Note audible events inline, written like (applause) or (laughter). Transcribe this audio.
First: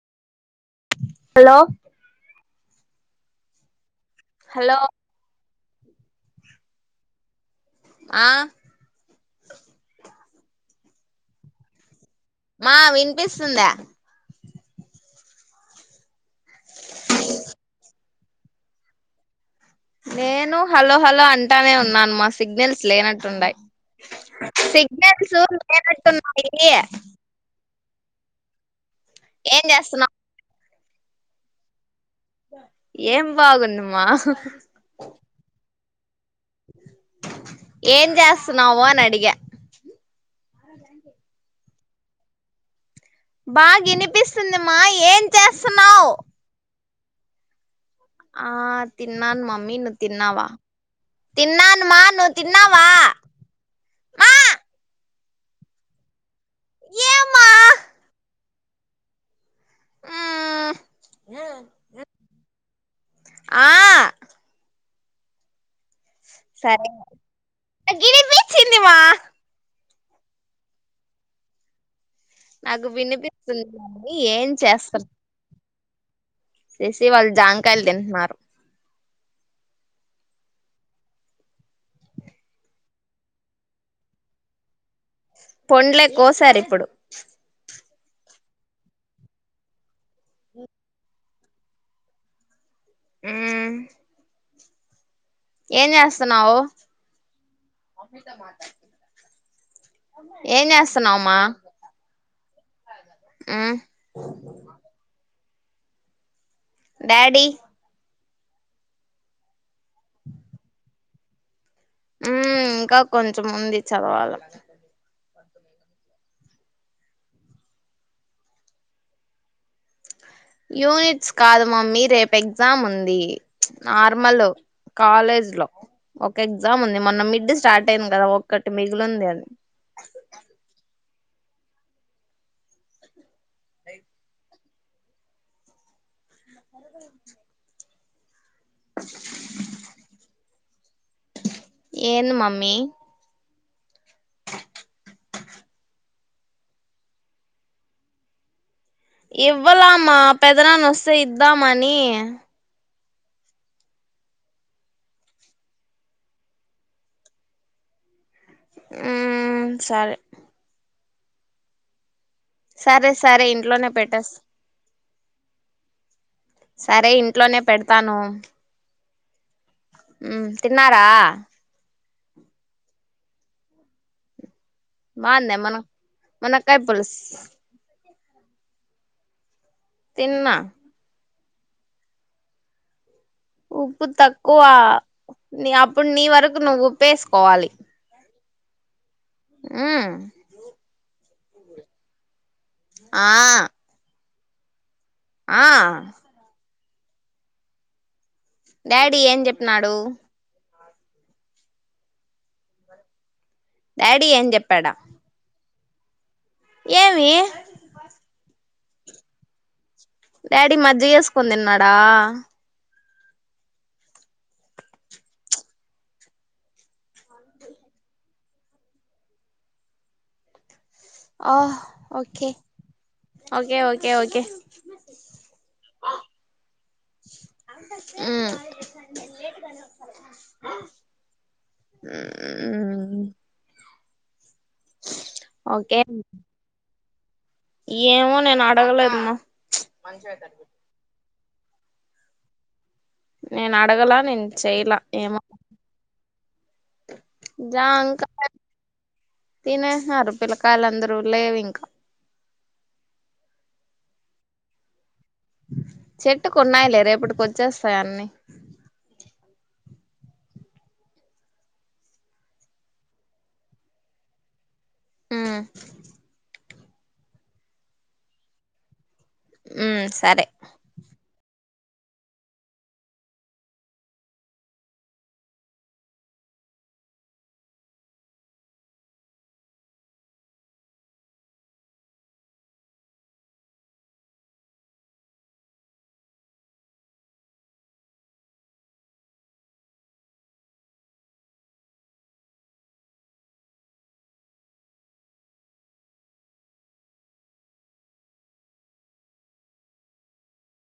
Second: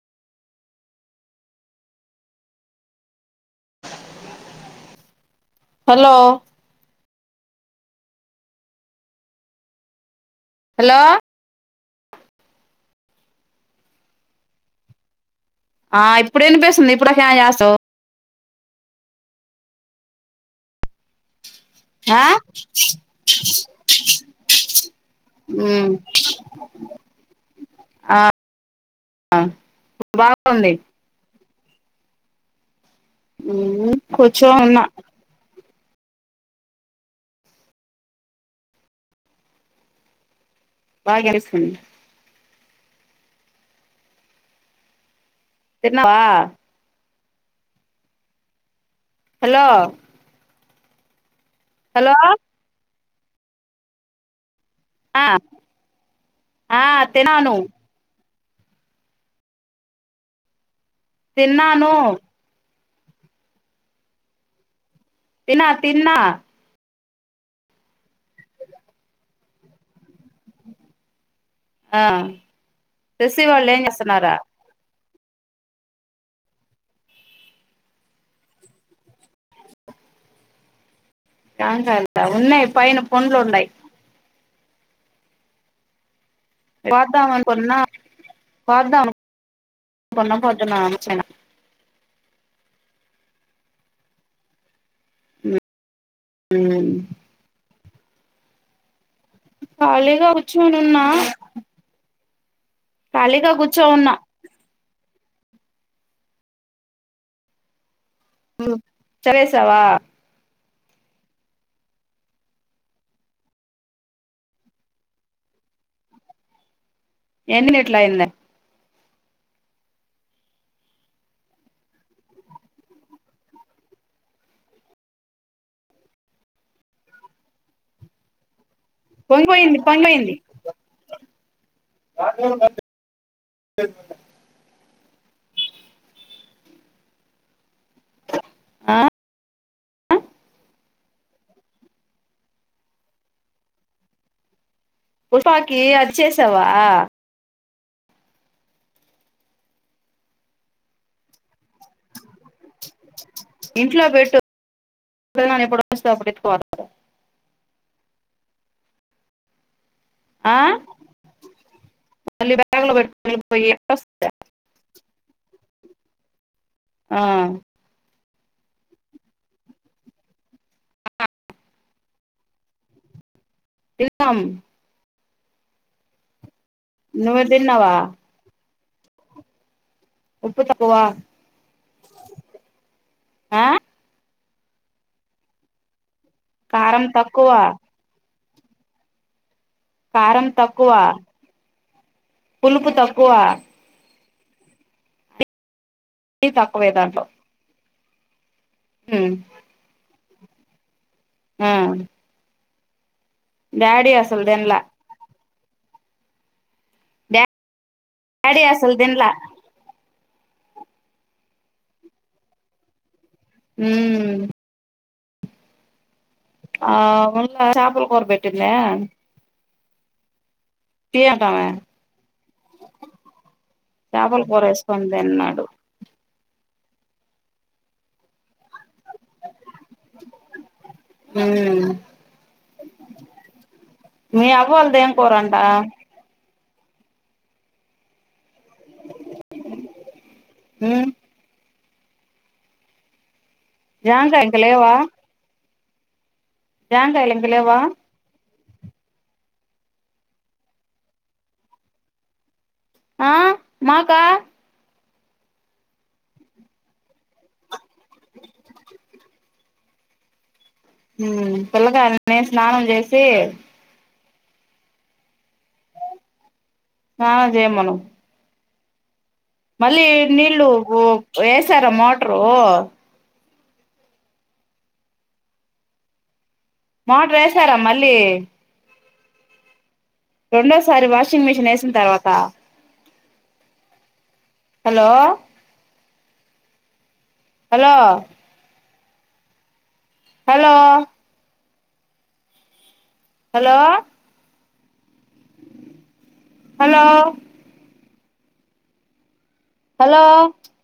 Hello hello hello ఆ hello మా వినిపిస్తుందా ఆ ఇప్పుడు వినిపిస్తుంది ఇప్పుడుక చేస్త నేను హలో హలో అన్ అంటానే ఉన్నాను ఆ మా సిగ్నల్స్ లేనట్టు ఉండాయి సిగ్నల్స్ లేనట్టున్నాయి ఆ ఆ ఏం చేస్తున్నావు బాగుంది (inaudible) మ్మ్ బాగుందిమా కూర్చొని ఉన్న ఏం చేస్తున్నావో అని అడిగా బాగా ఎనొస్తుంది బా ఇనిపిస్తుంది మా ఎన్ తిన్నావా ఆ తిన్నాను హలో మమ్మీ నువ్వు తిన్నావా తిన్నాను మా హలో నువ్వు తిన్నావా మా ఆ ఆ ఏమ్మా తినను ఉం తిన్నానో ఆ తిన తిన్నా సరే నా గినిబిచ్చింది మా ఆ నాకు శశి వినిపిస్తుంది వాళ్ళు ఏం కానీ చేస్తున్నారా ఏం చేస్తా సెసీ వాళ్ళు జాంకాయలు తింట్నర్ జమాకాయల ఉన్నాయి్ పైన పండ్లు ఉండాయి పొండ్లే కోసారిప్పుడు పాద్దామనుకున్న పొద్దున్న చి ఉం ఏం జాస్ ఉం (inaudible) ఖాళీగా ఏం కూచుని ఉన్నా చేస్తున్నావుమా ఖాలీగా మ్మ్ కూర్చో ఉన్నా డాడీ చదివేసావా ఉం ఇంకా కొంచెం ఉంది చదవాల ఎన్ని నీట్లాయింద యూనిట్స్ కాదు మమ్మీ రేపు ఎగ్జామ్ ఉంది నార్మల్ కాలేజ్ లో ఒక ఎగ్జామ్ ఉంది మొన్న మిడ్ స్టార్ట్ అయింది కదా ఒక పొంగి పోయింది పొంగి పోయింది (unintelligible) ఆ ఏన్ మమ్మీ ఉపాకి అచ్చేసావా ఇవ్వలమ్మా పెదనాన్ వస్తే ఇద్దామాని ఇంట్లో పెట్టు పెదనాన ఎప్పుడు వస్తే అప్పుడు ఎత్తుకపోతాడు ఆం సరే ఆ మళ్ళీ బ్యాగ్ లో సరే పెట్టుకొని సరే పోయి ఇంట్లోనే ఎట్టొస్తా పెట్టెస్ సరే ఆ ఇంట్లోనే పెడతాను ఉం తిన్నారా తిన్నాం బాందేమను మొన్న నువ్వే తిన్నావా తిన్నా ఉప్పు తక్కువా ఆ ఉప్పు తక్ కువా నీ అపుడ్ నీవర్ రకు కారం తక్కువ నువ్వుప్పేస్కోవాలి. కారం తక్కువ పులుపు ఆ తక్కువ ఆ న్ని తక్కువే దాంట్లో డాడీ ఉమ్ ఏం చెప్పినాడు? ఉమ్ డాడీ ఏం అసల్దీన్లా చెప్పాడా ఏమి? డీ అసలు దిన్లా డాడీ మజ్జిగేస్కోని తిన్నాడా. హ్మ్ ఆ ఉళ్ల చాపల కూరబెట్టిందే. ఆ ఓకే, ఓకే ఓకే ఓకే. చేపల కూర వేసుకొని తిన్నాడు ఉమ్ ఉమ్ మ్మ్ మీ అవ్వోళ్ళదేం కూరంట ఓకే ఏమో నేనాడు డగలేదు మా మ్మ్ నేను అడగలా, నేన్ జాంకాయ చేయలా ఏమో జంగాయలింగలేవా తినేస్నారు పిల్లకాయలందరూ, లేవింకా ఆ మాకా చెట్టుకున్నాయిలే, రేపటికొచ్చేస్తాయి అన్నీ. హ్మ్ పిల్లకాయల్ని స్నానం చేసి హ్మ్ ఆ చేయమను ఉమ్ మళ్ళీ సరే నీళ్ళు గోక్ ఏస్ చ్చార మోటరు మోటారేశారా మళ్ళీ రెండోసారి వాషింగ్ మిషిన్ ఏసిన్తర్వాత hello hello hello hello hello hello